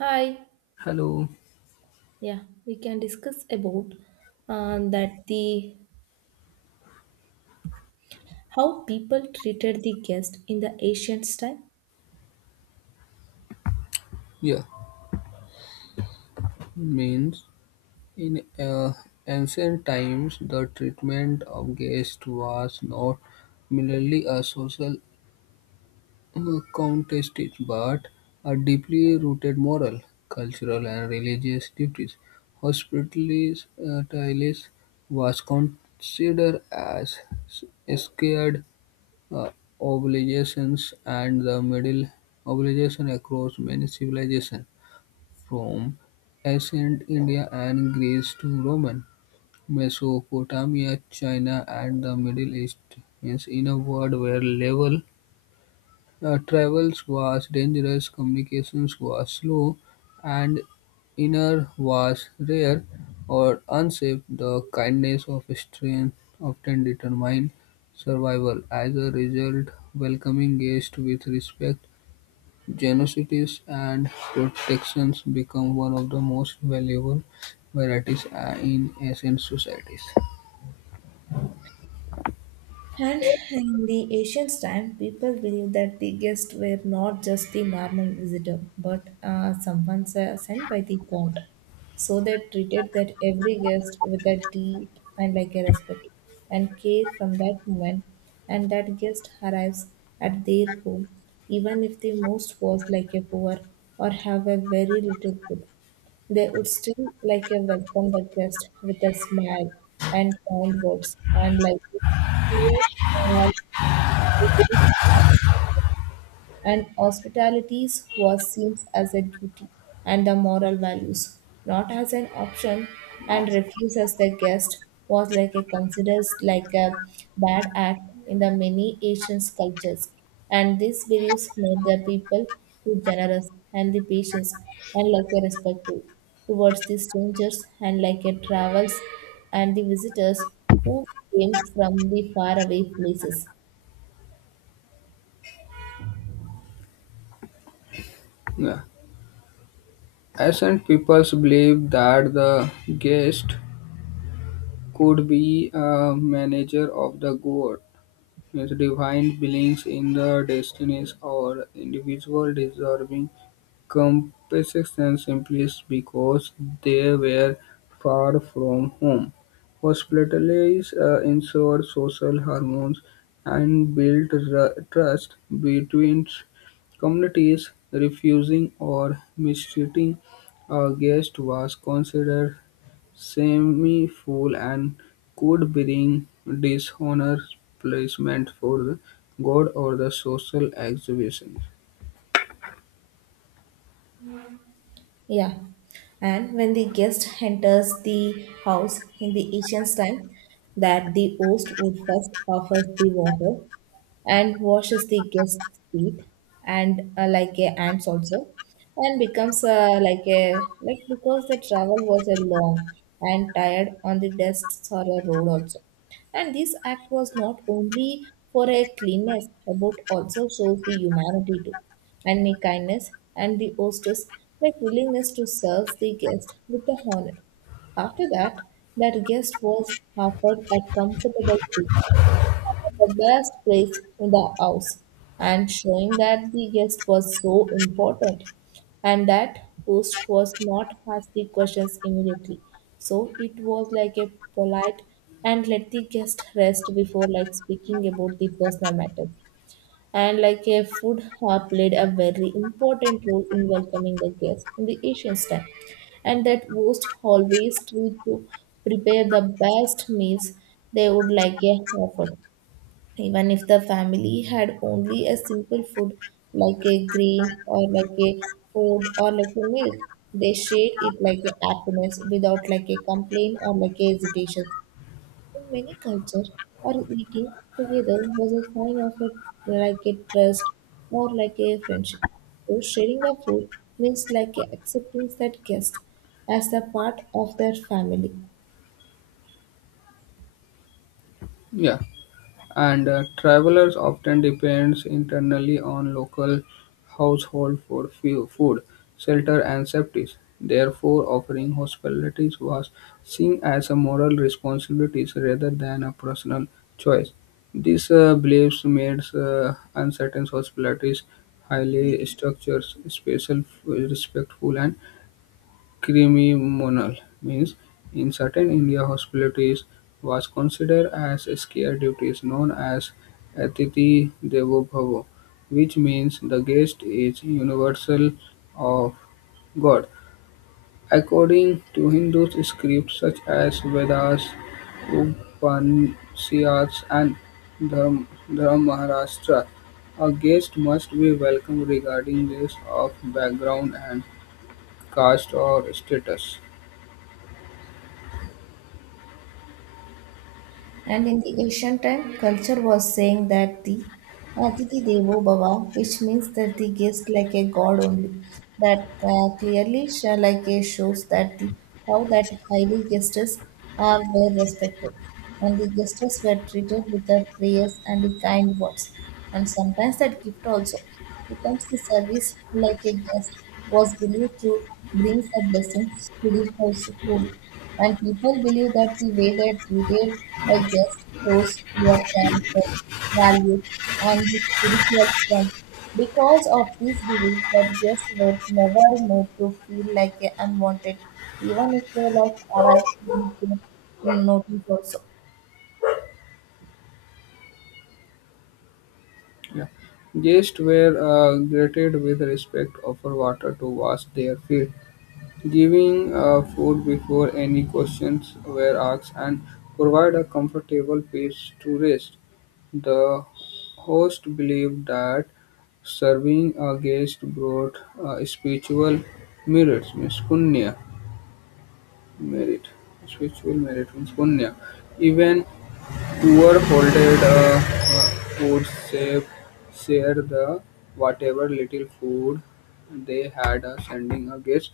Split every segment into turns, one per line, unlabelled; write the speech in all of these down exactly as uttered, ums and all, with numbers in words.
Hi.
Hello.
Yeah, we can discuss about uh, that the how people treated the guest in the ancient time.
Yeah, means in uh, ancient times, the treatment of guests was not merely a social uh, contest but a deeply rooted moral, cultural, and religious duties. Hospitality was considered as scared uh, obligations and the middle obligation across many civilizations from ancient India and Greece to Roman Mesopotamia, China, and the Middle East. Means in a world where level uh, travel was dangerous, communications was slow, and inner was rare or unsafe, the kindness of strength often determined survival. As a result, welcoming guests with respect Genocities and protections become one of the most valuable varieties uh, in ancient societies.
And in the ancient time, people believed that the guests were not just the normal visitor, but uh, someone se- sent by the god. So they treated that every guest with a deep and like a respect and care from that moment, and that guest arrives at their home, even if the most was like a poor or have a very little food. They would still like a welcome the guest with a smile and kind words and like to uh, and hospitalities was seen as a duty and the moral values, not as an option, and refuse as the guest was like a considered like a bad act in the many Asian cultures. And these beliefs made the people too generous and the patients and like a respectful towards the strangers and like a travels and the visitors who came from the faraway places.
Yeah. Ancient peoples believed that the guest could be a manager of the god, means divine beings in the destinies or individual deserving Compensation simply because they were far from home, hospitalized, uh, ensured social harmony, and built ru- trust between communities. Refusing or mistreating a guest was considered semi-fool and could bring dishonor, placement for the god, or the social exhibition.
Yeah. And when the guest enters the house in the ancient time, that the host would first offer the water and washes the guest's feet and uh, like a ants also and becomes uh, like a like because the travel was a long and tired on the dust or a road also, and this act was not only for a cleanness but also shows the humanity too and the kindness and the hostess like willingness to serve the guest with the honor. After that, that guest was offered a comfortable seat, the best place in the house, and showing that the guest was so important. And that host was not asking questions immediately, so it was like a polite and let the guest rest before like speaking about the personal matter. And like a food hub played a very important role in welcoming the guest in the ancient time, and that host always tried to prepare the best meals. They would like a offer, even if the family had only a simple food like a grain or like a food or like a milk, they shared it like a happiness without like a complaint or like a hesitation. In many cultures, or eating together was a sign of a like a trust or like a friendship. So sharing a food means like a acceptance that guest as a part of their family.
Yeah. And uh, travelers often depends internally on local household for fu- food, shelter, and safety. Therefore, offering hospitality was seen as a moral responsibility rather than a personal choice. These uh, beliefs made uh, uncertain hospitalities highly structured, special, respectful, and Criminal means in certain India hospitalities was considered as sacred duties known as "Atithi Devo Bhava", which means "the guest is universal of God". According to Hindu scripts such as Vedas, Upanishads and Dharmashastra, a guest must be welcome regarding this of background and caste or status.
And in the ancient time, culture was saying that the Aditi Devo Bhava, which means that the guest like a god only. That uh, clearly sha- like a shows that the how that highly guests are well respected, and the guests were treated with the prayers and the kind words. And sometimes that gift also becomes the service like a guest was believed to bring the blessings to the household. And people believe that the way they treated a guest shows your character, values, and the spiritual strength. Because of this belief that guests were never made to feel like a unwanted, even if they like arrived with their notice also.
Yeah. Guests were uh, greeted with respect, offered water to wash their feet, giving uh, food before any questions were asked, and provide a comfortable place to rest. The host believed that serving a guest brought uh, spiritual merits, means punya, merit, spiritual merit means punya. Even Poor folded uh, uh, would share the whatever little food they had uh, sending a guest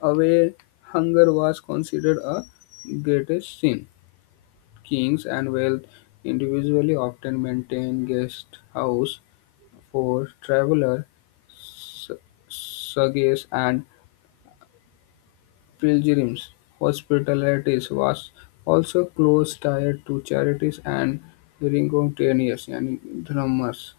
away. Hunger was considered a greatest sin. Kings and wealth individually often maintained guest house for travelers, su- sugues, and Pilgrims' hospitality was also closely tied to charities and Gregorians and Drummers.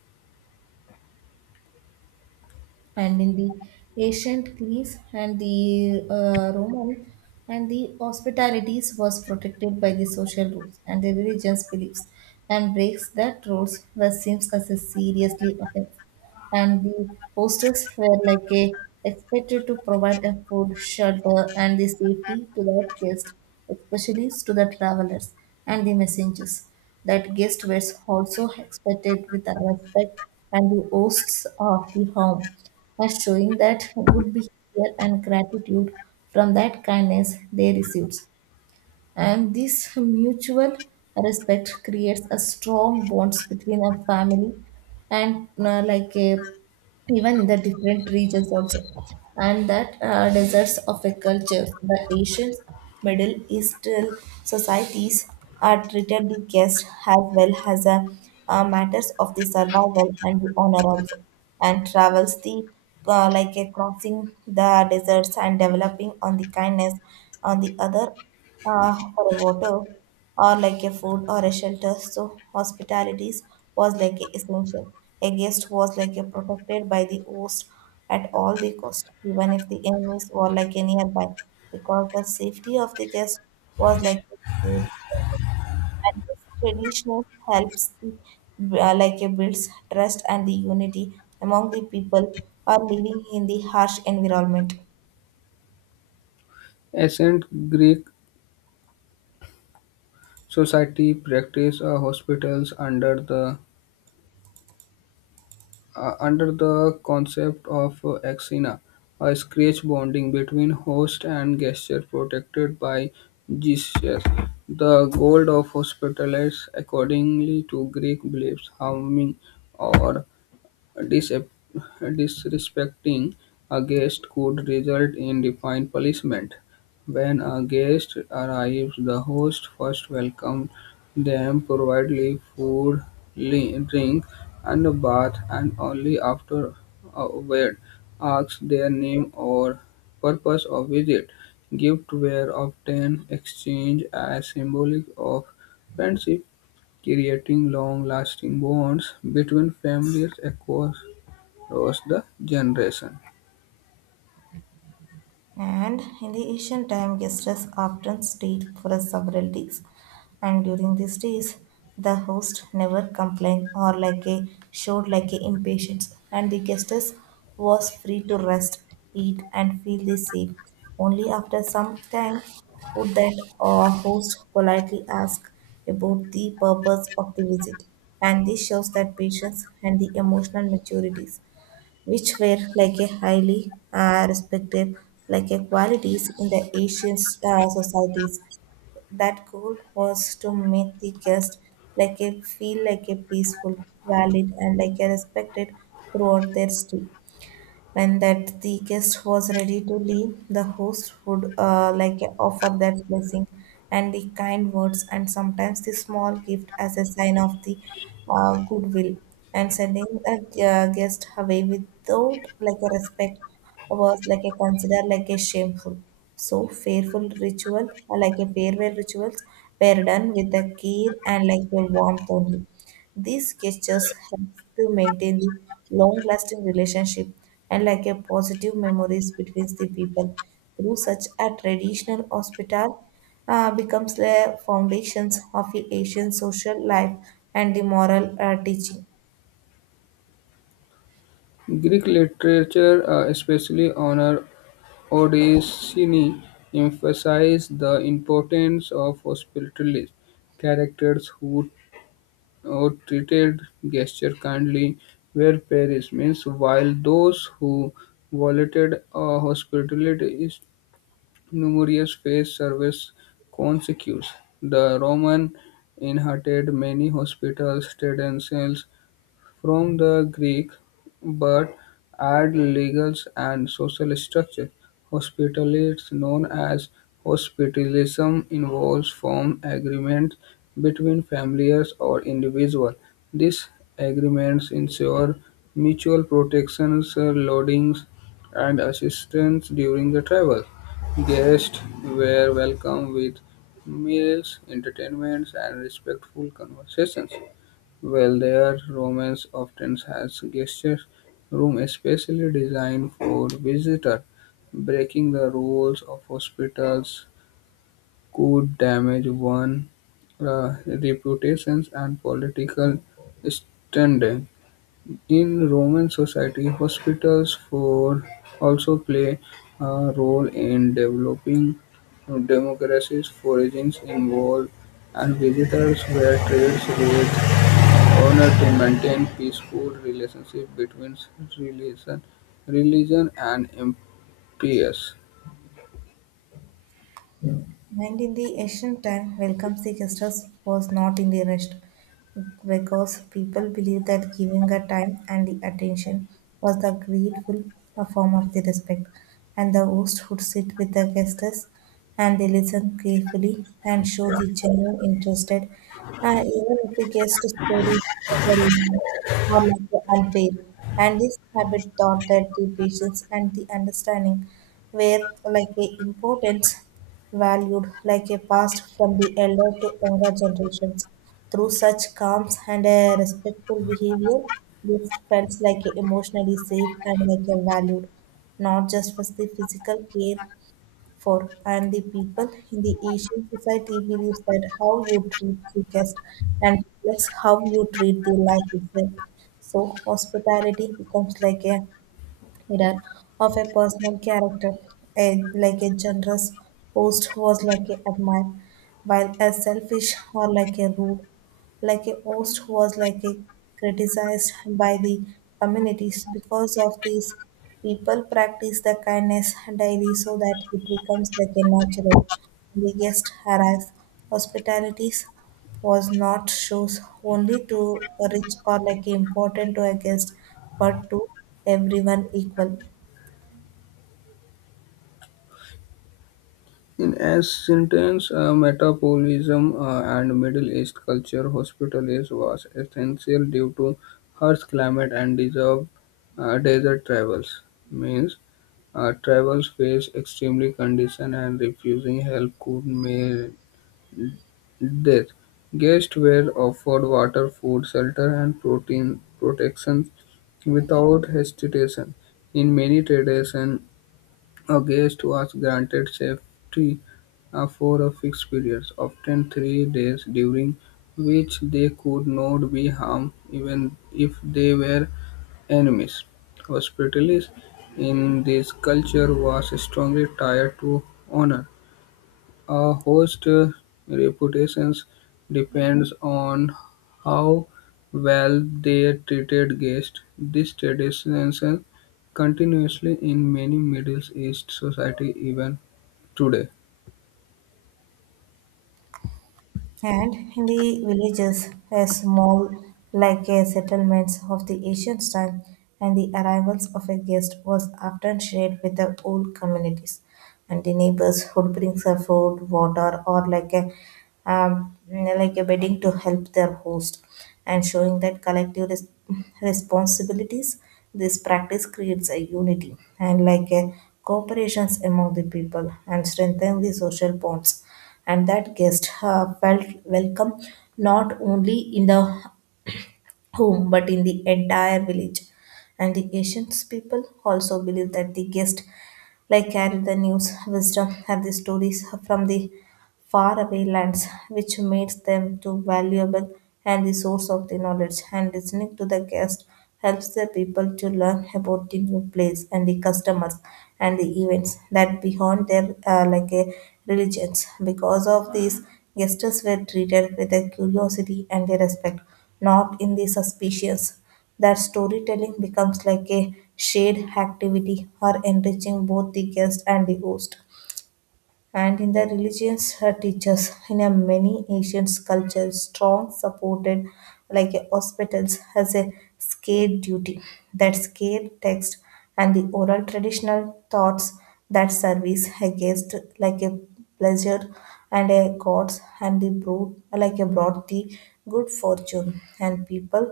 And in the ancient Greece and the uh, Roman and the hospitalities was protected by the social rules and the religion's beliefs, and breaks that rules was seems as a seriously offense. And the hostels were like a expected to provide a food, shelter, and the safety to their guests, especially to the travelers and the messengers. That guests were also expected with the respect and the hosts of the home, and showing that good behavior and gratitude from that kindness they received. And this mutual respect creates a strong bonds between a family and uh, like a even in the different regions also. And that uh, deserts of a culture, the Asian Middle Eastern societies are treated the guest as well as a uh, matters of the survival and the honor also. And travels the uh, like a crossing the deserts and developing on the kindness on the other uh, for a water or like a food or a shelter. So hospitalities was like a essential. A guest was like a protected by the host at all the cost, even if the enemies were like a nearby, because the safety of the guest was like a great problem. And this tradition helps the uh, like a builds trust and the unity among the people are living in the harsh environment.
Ancient Greek society practiced uh, hospitals under the uh, under the concept of uh, axina, a scratch bonding between host and guest protected by gesture. The goal of hospitality, accordingly to Greek beliefs, harming or Disep- disrespecting a guest could result in defined punishment. When a guest arrives, the host first welcomes them, provides food, li- drink, and a bath, and only after award asks their name or purpose of visit. Gifts were often exchanged as symbolic of friendship, creating long-lasting bonds between families across was the generation.
And in the ancient time, guests often stayed for several days. And during these days, the host never complained or like a showed like a impatience. And the guests was free to rest, eat, and feel the same. Only after some time would that uh, host politely ask about the purpose of the visit. And this shows that patience and the emotional maturities, which were like a highly uh, respected like a qualities in the Asian uh, societies. That goal was to make the guest like a feel like a peaceful, valid, and like a respected throughout their stay. When that the guest was ready to leave, the host would uh, like offer that blessing and the kind words and sometimes the small gift as a sign of the uh, goodwill, and sending a uh, guest away without like a respect was like a considered like a shameful. So fearful ritual, uh, like a farewell rituals, were done with a care and like a warmth only. These gestures help to maintain the long-lasting relationship and like a positive memories between the people through such a traditional hospital uh, becomes the foundations of the Asian social life and the moral uh, teaching.
Greek literature, uh, especially honor Odysseus, emphasized the importance of hospitality. Characters who, who treated guests kindly were parishioners, while those who violated uh, hospitality is numerous faced service consequences. The Roman inherited many hospitals, traditions, from the Greek, but add legal and social structure. Hospitality, known as hospitalism, involves form agreements between families or individuals. These agreements ensure mutual protections, uh, loadings, and assistance during the travel. Guests were welcomed with meals, entertainments, and respectful conversations. While their romance often has guest room especially designed for visitors, breaking the rules of hospitals could damage one's reputations and political standing. In Roman society, hospitals for also play a role in developing democracies. Foragings involved and visitors were treated with Honor to maintain peaceful relationship between religion, religion and empires.
And in the ancient time, welcome the guest house was not in the rest, because people believed that giving a time and the attention was the grateful form of the respect. And the host would sit with the guests and they listen carefully and show the genuine interested, uh, even if the guest story or like the unfair. And this habit taught that the patience and the understanding were like a importance valued, like a passed from the elder to younger generations. Through such calm and a respectful behavior, this felt like a emotionally safe and like a valued, not just for the physical care for. And the people in the Asian society believes that how you treat the guest and reflects how you treat the life itself. So hospitality becomes like a mirror of a personal character. A, like a generous host was like a admirer, while a selfish or like a rude like a host who was like a criticized by the communities. Because of this, people practice the kindness daily so that it becomes like a natural the guest arrives. Hospitalities was not shows only to rich or like important to a guest, but to everyone equal.
In ancient times, uh, metabolism uh, and Middle East culture, hospital is was essential due to harsh climate and deserved uh, desert travels. Means uh, travels face extremely condition and refusing help could mean death. Guests were offered water, food, shelter, and protein protection Without hesitation, in many traditions, a guest was granted safety uh, for a fixed period, often three days, during which they could not be harmed even if they were enemies. Hospitality in this culture was strongly tied to honor. A host's reputations depends on how well they treated guests. This tradition continues in many Middle East society even today.
And in the villages, as small like a settlements of the ancient time, and the arrivals of a guest was often shared with the old communities, and the neighbors would bring some food, water, or like a um, like a bedding to help their host, and showing that collective res- responsibilities. This practice creates a unity and like a cooperations among the people and strengthen the social bonds, and that guest uh, felt welcome not only in the home but in the entire village. And the ancient people also believed that the guest like carried the news, wisdom, and the stories from the faraway lands, which makes them too valuable and the source of the knowledge. And listening to the guest helps the people to learn about the new place and the customers and the events that beyond their uh, like a religions. Because of these, guests were treated with a curiosity and a respect, not in the suspicions that storytelling becomes like a shared activity or enriching both the guest and the host, and in the religions her teachers in a many ancient cultures strong supported like a hospitals has a scared duty that scared text and the oral traditional thoughts that service against like a pleasure and a gods and the brood like a brought the good fortune and people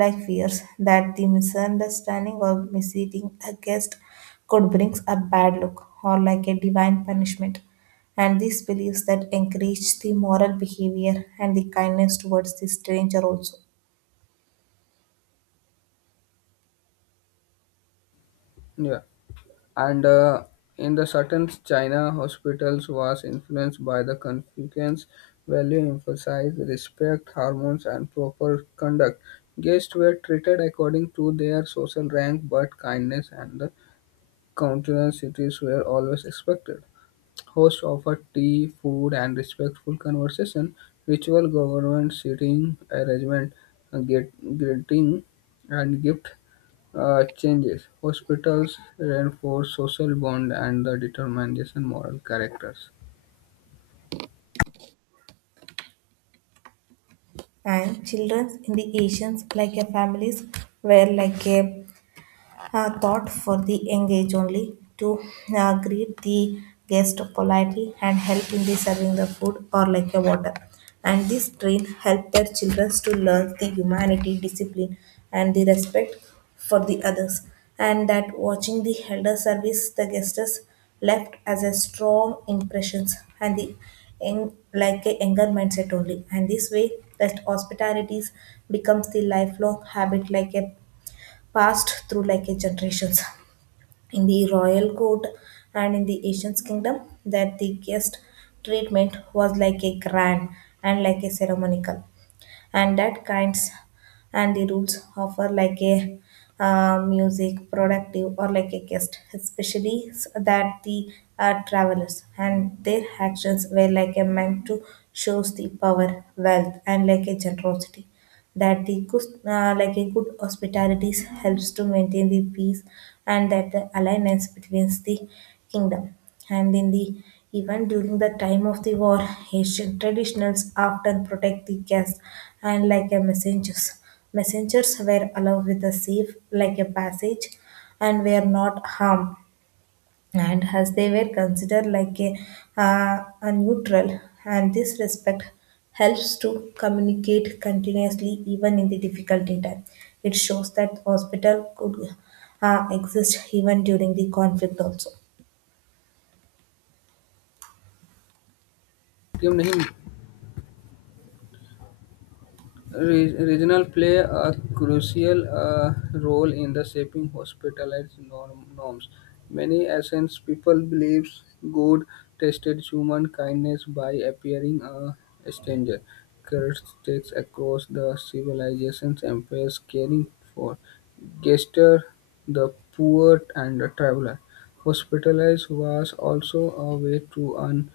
like fears that the misunderstanding or misleading a guest could bring a bad luck or like a divine punishment, and these beliefs that encourage the moral behavior and the kindness towards the stranger also.
Yeah, and uh, in the certain China, hospitals was influenced by the Confucian value, emphasized respect, hormones, and proper conduct. Guests were treated according to their social rank, but kindness and Countier cities were always expected. Hosts offered tea, food, and respectful conversation. Ritual government seating arrangement, uh, get, greeting, and gift uh, changes. Hospitals reinforce social bond and the determination moral characters.
And children in the asians like a families were like a uh, thought for the engaged only to uh, greet the guest politely and help in the serving the food or like a water, and this train helped their children to learn the humanity discipline and the respect for the others. And that watching the elder service the guests left as a strong impressions and the young- like a anger mindset only, and this way that hospitalities becomes the lifelong habit like a passed through like a generations. In the royal court and in the Asian's kingdom, that the guest treatment was like a grand and like a ceremonial, and that kinds and the rules offer like a uh, music productive or like a guest especially s- that the uh, travelers, and their actions were like a meant to shows the power wealth and like a generosity, that the good, uh, like a good hospitality helps to maintain the peace and that the alliance between the kingdom. And in the Even during the time of the war, Asian traditionals often protect the guests and like a messengers. Messengers were allowed with a safe, like a passage, and were not harmed, and as they were considered like a, uh, a neutral, and this respect helps to communicate continuously even in the difficulty time. It shows that hospital could uh, exist even during the conflict also.
Team नहीं Re- regional play a crucial uh, role in the shaping hospitalized norm- norms. Many ancient people believed God tested human kindness by appearing a stranger. Curse takes across the civilizations empires caring for Gester, the poor, and the traveler. Hospitalized was also a way to earn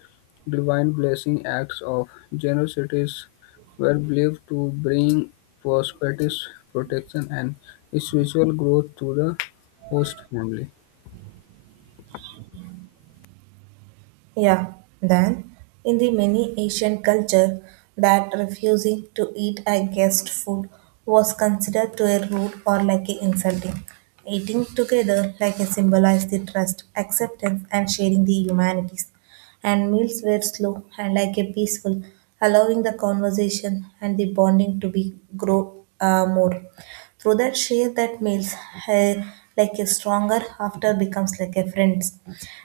divine blessing acts of generosity were believed to bring prosperity, protection, and spiritual growth to the host family.
Yeah, then in the many Asian culture, that refusing to eat a guest food was considered to a rude or like a insulting. Eating together like a symbolized the trust, acceptance and sharing the humanities. And meals were slow and like a peaceful, allowing the conversation and the bonding to be grow uh, more through that share that meals, uh, like a stronger after becomes like a friends.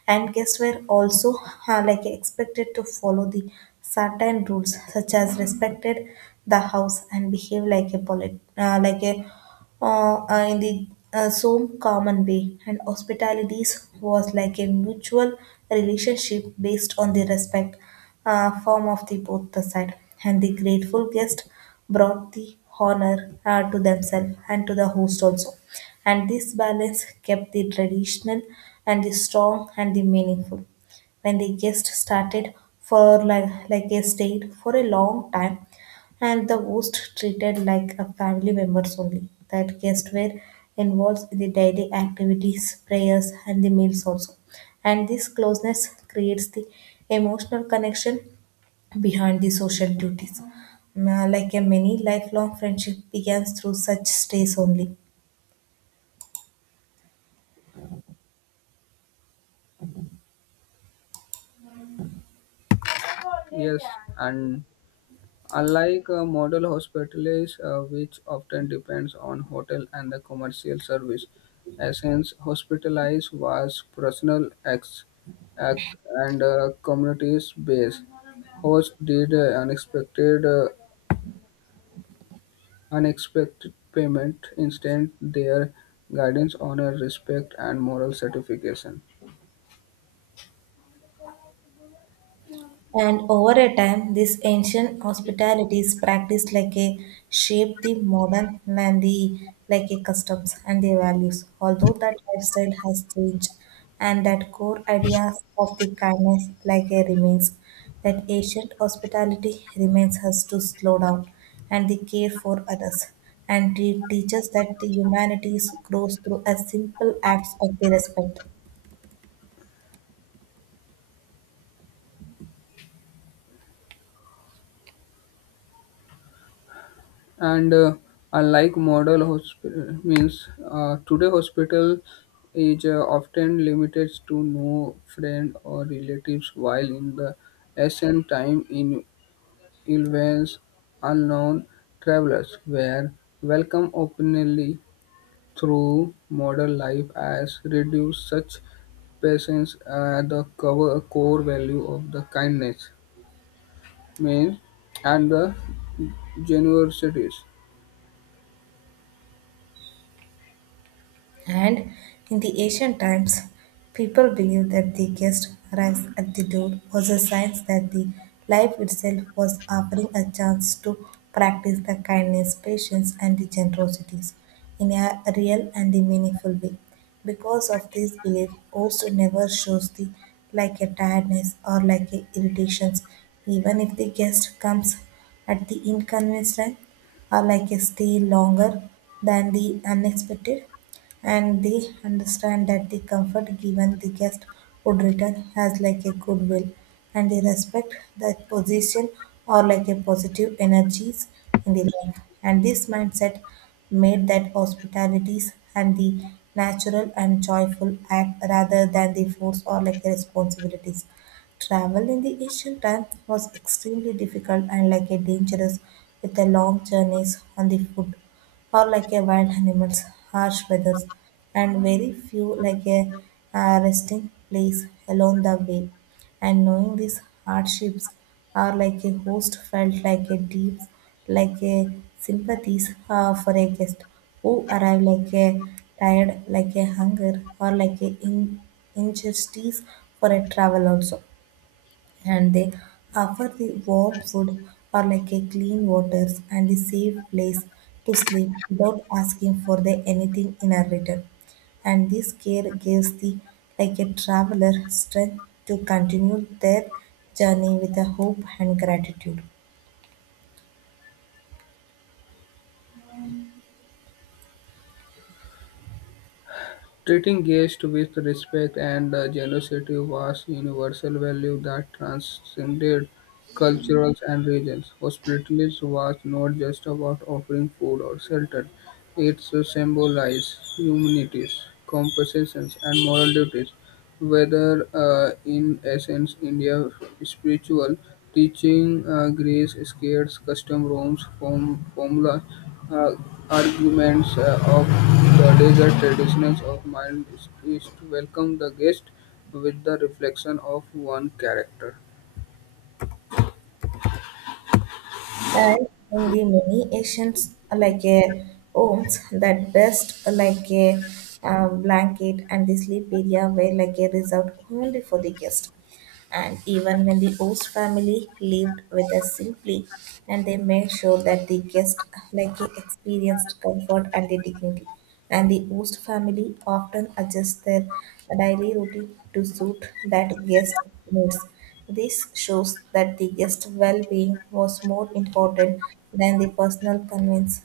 And guests were also uh, like expected to follow the certain rules such as respected the house and behave like a polit- uh, like a uh, uh, in the uh, so common way, and hospitalities was like a mutual relationship based on the respect uh, form of the both the side, and the grateful guest brought the honor uh, to themselves and to the host also, and this balance kept the traditional and the strong and the meaningful. When the guest started for like, like a stayed for a long time, and the host treated like a family members only, that guests were involved in the daily activities prayers and the meals also, and this closeness creates the emotional connection behind the social duties. Ma- Like a many lifelong friendship begins through such stays only.
Yes, and unlike uh, model hospitals, uh, which often depends on hotel and the commercial service, Essence Hospitalized was personal ex, act and uh, communities based. Host did uh, unexpected uh, Unexpected payment instead their guidance honors respect and moral certification.
And over a time, this ancient hospitality is practiced like a shape the modern and the like a customs and the values. Although that lifestyle has changed, and that core ideas of the kindness like a remains, that ancient hospitality remains us to slow down and the care for others, and it teaches that the humanities grows through a simple acts of the respect.
And uh, unlike model hospital means uh, today hospital is uh, often limited to no friend or relatives, while in the ancient time in events unknown travelers were welcome openly Through modern life has reduced such patience passions, the cover core value of the kindness, means, and the generosity.
And in the ancient times, people believed that the guest arrives at the door was a sign that the life itself was offering a chance to practice the kindness, patience, and the generosities in a real and the meaningful way. Because of this belief, also never shows the like a tiredness or like a irritations, even if the guest comes at the inconvenience time or like a stay longer than the unexpected, and they understand that the comfort given the guest would return has like a goodwill, and they respect that position or like a positive energies in the life, and this mindset made that hospitalities and the natural and joyful act rather than the force or like a responsibilities. Travel in the ancient time was extremely difficult and like a dangerous, with a long journeys on the foot or like a wild animals, harsh weathers and very few like a uh, resting place along the way. And knowing these hardships are like a host felt like a deep like a sympathies uh, for a guest who arrive like a tired like a hunger or like a in injustice for a travel also, and they offer the warm food or like a clean waters and the safe place to sleep without asking for the anything in a return. And this care gives the like a traveler strength to continue their journey with a hope and gratitude.
Treating guests with respect and uh, generosity was universal value that transcended cultures and regions. Hospitality was not just about offering food or shelter; it symbolized humanities, compassion, and moral duties. Whether uh, in essence, India, spiritual teaching, uh, Greece, skates, custom rooms, form, formula, uh, arguments uh, of the desert traditions of mind is, is to welcome the guest with the reflection of one character.
And in the many Asians uh, like a homes, that best uh, like a uh, blanket and the sleep area were like a resort only for the guest. And even when the host family lived with us simply, and they made sure that the guest like experienced comfort and the dignity. And the host family often adjusts their daily routine to suit that guest needs. This shows that the guest well-being was more important than the personal convenience.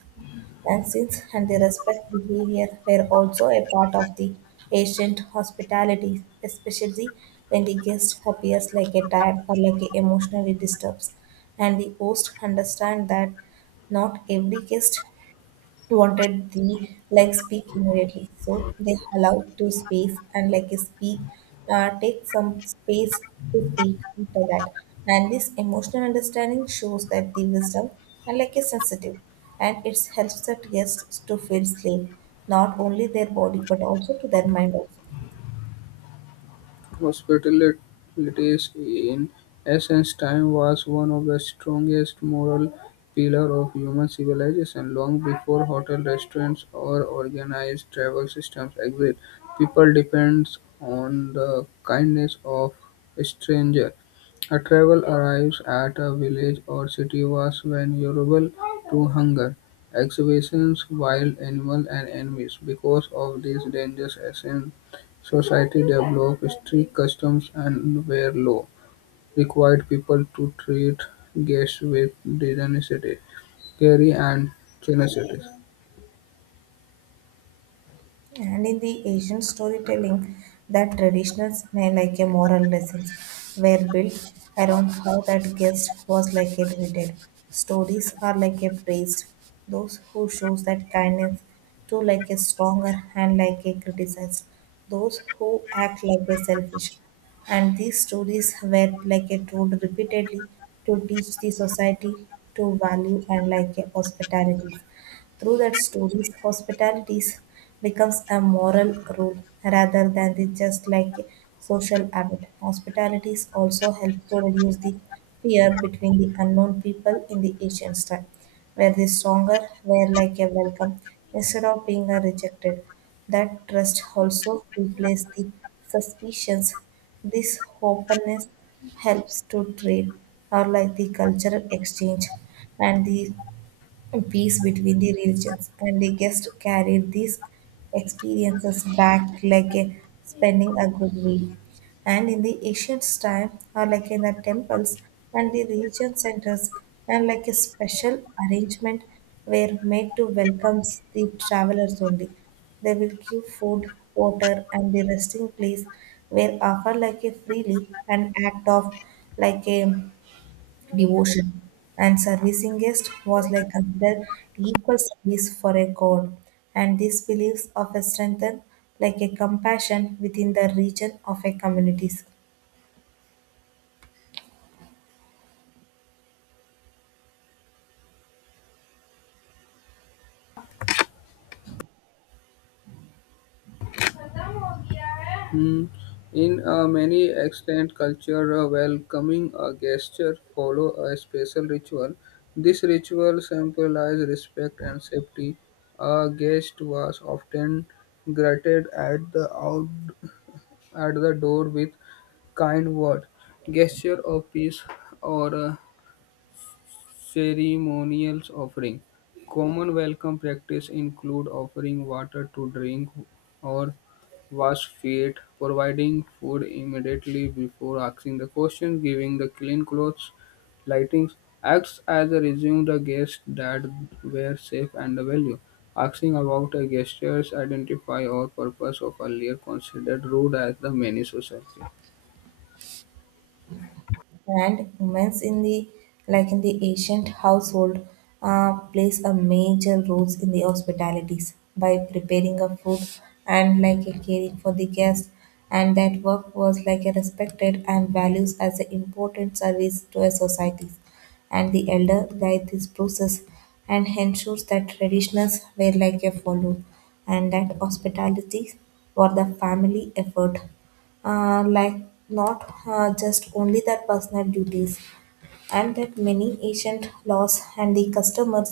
Dances and the respect behavior were also a part of the ancient hospitality, especially when the guest appears like a tired or like a emotionally disturbed, and the host understand that not every guest wanted the like speak immediately. So they allowed to space and like speak, uh, take some space to speak after that. And this emotional understanding shows that the wisdom and like is sensitive, and it helps the guests to feel safe, not only their body but also to their mind also.
Hospitalities in Athens' time was one of the strongest moral pillars of human civilization. Long before hotel restaurants or organized travel systems existed, people depends on the kindness of stranger. A travel arrives at a village or city was vulnerable to hunger, exhibitions, wild animals, and enemies. Because of these dangers, Athens Society developed strict customs and where law required people to treat guests with dignity, care and generosity.
And in the Asian storytelling, that traditional smell like a moral lessons were built around how that guest was like a treated. Stories are like a praised. Those who shows that kindness to like a stronger and like a criticized. Those who act like a selfish. And these stories were like a told repeatedly to teach the society to value and like a hospitality. Through that stories, hospitality becomes a moral rule rather than the just like a social habit. Hospitalities also help to reduce the fear between the unknown people in the ancient time, where the stronger were like a welcome instead of being a rejected. That trust also replaced the suspicions. This openness helps to trade or like the cultural exchange and the peace between the religions, and the guests carried these experiences back like a, spending a good meal. And in the ancient time, or like in the temples and the religion centers, and like a special arrangement were made to welcome the travelers only. They will give food, water, and the resting place were offered like a freely an act of like a devotion, and servicing guest was like considered equal service for a god, and these beliefs of a strengthen like a compassion within the region of a communities.
Hmm. In uh, many extant cultures, welcoming a guest follow a special ritual. This ritual symbolized respect and safety. A guest was often greeted at the out- at the door with kind word, gesture of peace, or a ceremonial offering. Common welcome practice include offering water to drink or wash feet, providing food immediately before asking the question, giving the clean clothes, lightings, acts as a resume the guests that were safe and the value. Asking about a gesture's identify or purpose of earlier considered rude as the many society.
And women's in the like in the ancient household uh, plays a major role in the hospitalities by preparing a food and like a caring for the guests, and that work was like a respected and values as an important service to a society, and the elder guide this process and ensures that traditions were like a follow, and that hospitality for the family effort uh, like not uh, just only their personal duties. And that many ancient laws and the customers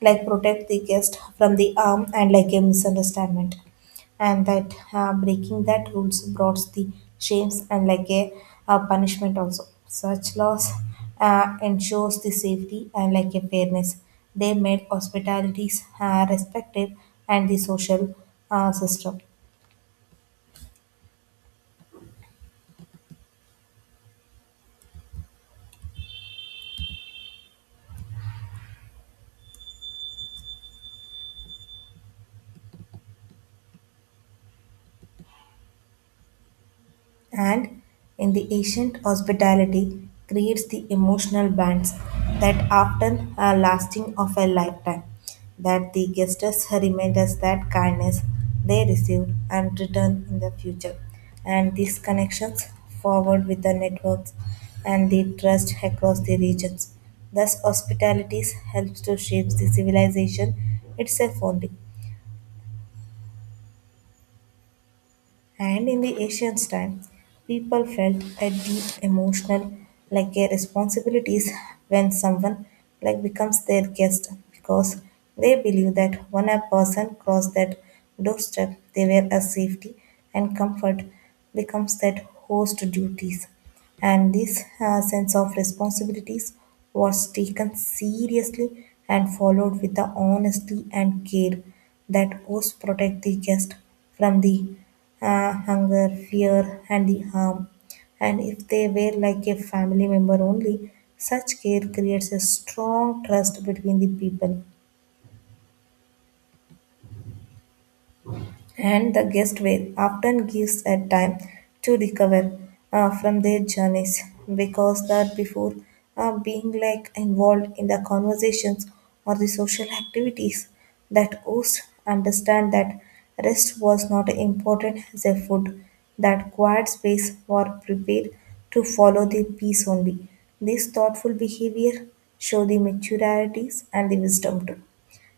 like protect the guest from the harm and like a misunderstanding, and that uh, breaking that rules brought the shames and like a, uh punishment also. Such laws uh, ensures the safety and like a fairness, they made hospitalities uh, respective and the social uh, system. And in the ancient hospitality creates the emotional bonds that often are lasting of a lifetime, that the guests remind us that kindness they received and return in the future, and these connections forward with the networks and the trust across the regions, thus hospitality helps to shape the civilization itself only. And in the ancient time, people felt a deep emotional like a responsibilities when someone like becomes their guest, because they believe that when a person crossed that doorstep, they were a safety and comfort becomes that host duties. And this uh, sense of responsibilities was taken seriously and followed with the honesty and care, that hosts protect the guest from the uh, hunger, fear, and the harm. And if they were like a family member only, such care creates a strong trust between the people. And the guest will often gives a time to recover uh, from their journeys, because that before uh, being like involved in the conversations or the social activities, that host understand that rest was not important as a food, that quiet space were prepared to follow the peace only. This thoughtful behavior show the maturities and the wisdom too.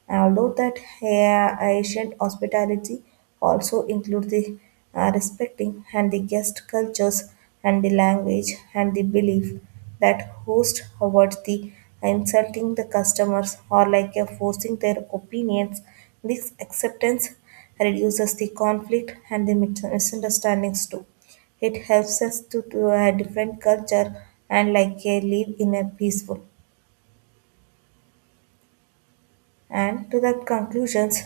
And although that uh, ancient hospitality also includes the uh, respecting and the guest cultures and the language and the belief, that host avoids the insulting the customers or like uh, forcing their opinions. This acceptance reduces the conflict and the mis- misunderstandings too. It helps us to, to a different culture and like uh, live in a peaceful. And to the conclusions,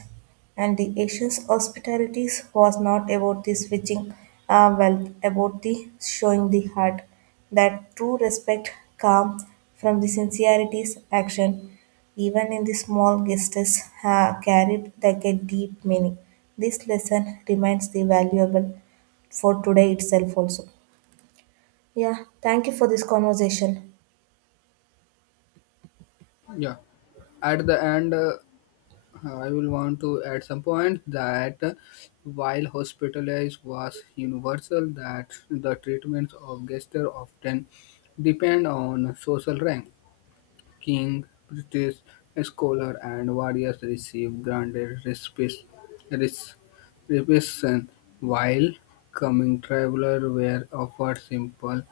and the Asian's hospitalities was not about the switching uh, wealth, about the showing the heart, that true respect comes from the sincerity's action, even in the small gestures uh, carried like a deep meaning. This lesson remains the valuable for today itself also. Yeah, thank you for this conversation.
Yeah, at the end, uh, I will want to add some point that uh, while hospitalized was universal, that the treatments of gestures often depend on social rank king, British scholar, and warriors received granted respect, res- reception, while coming travelers were offered simple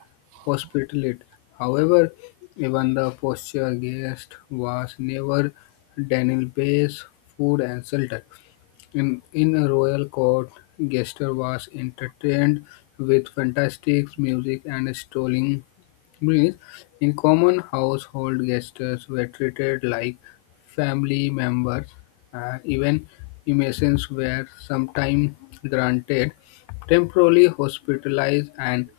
hospitality. However, even the posture guest was never denied base, food, and shelter. In, in a royal court, guest was entertained with fantastic music and strolling Means in common household guests were treated like family members, and even inmates were sometimes granted Temporarily hospitalized, and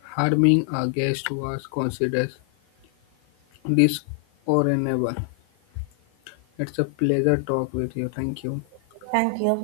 harming a guest was considered dishonorable. It's a pleasure talk with you. Thank you.
Thank you.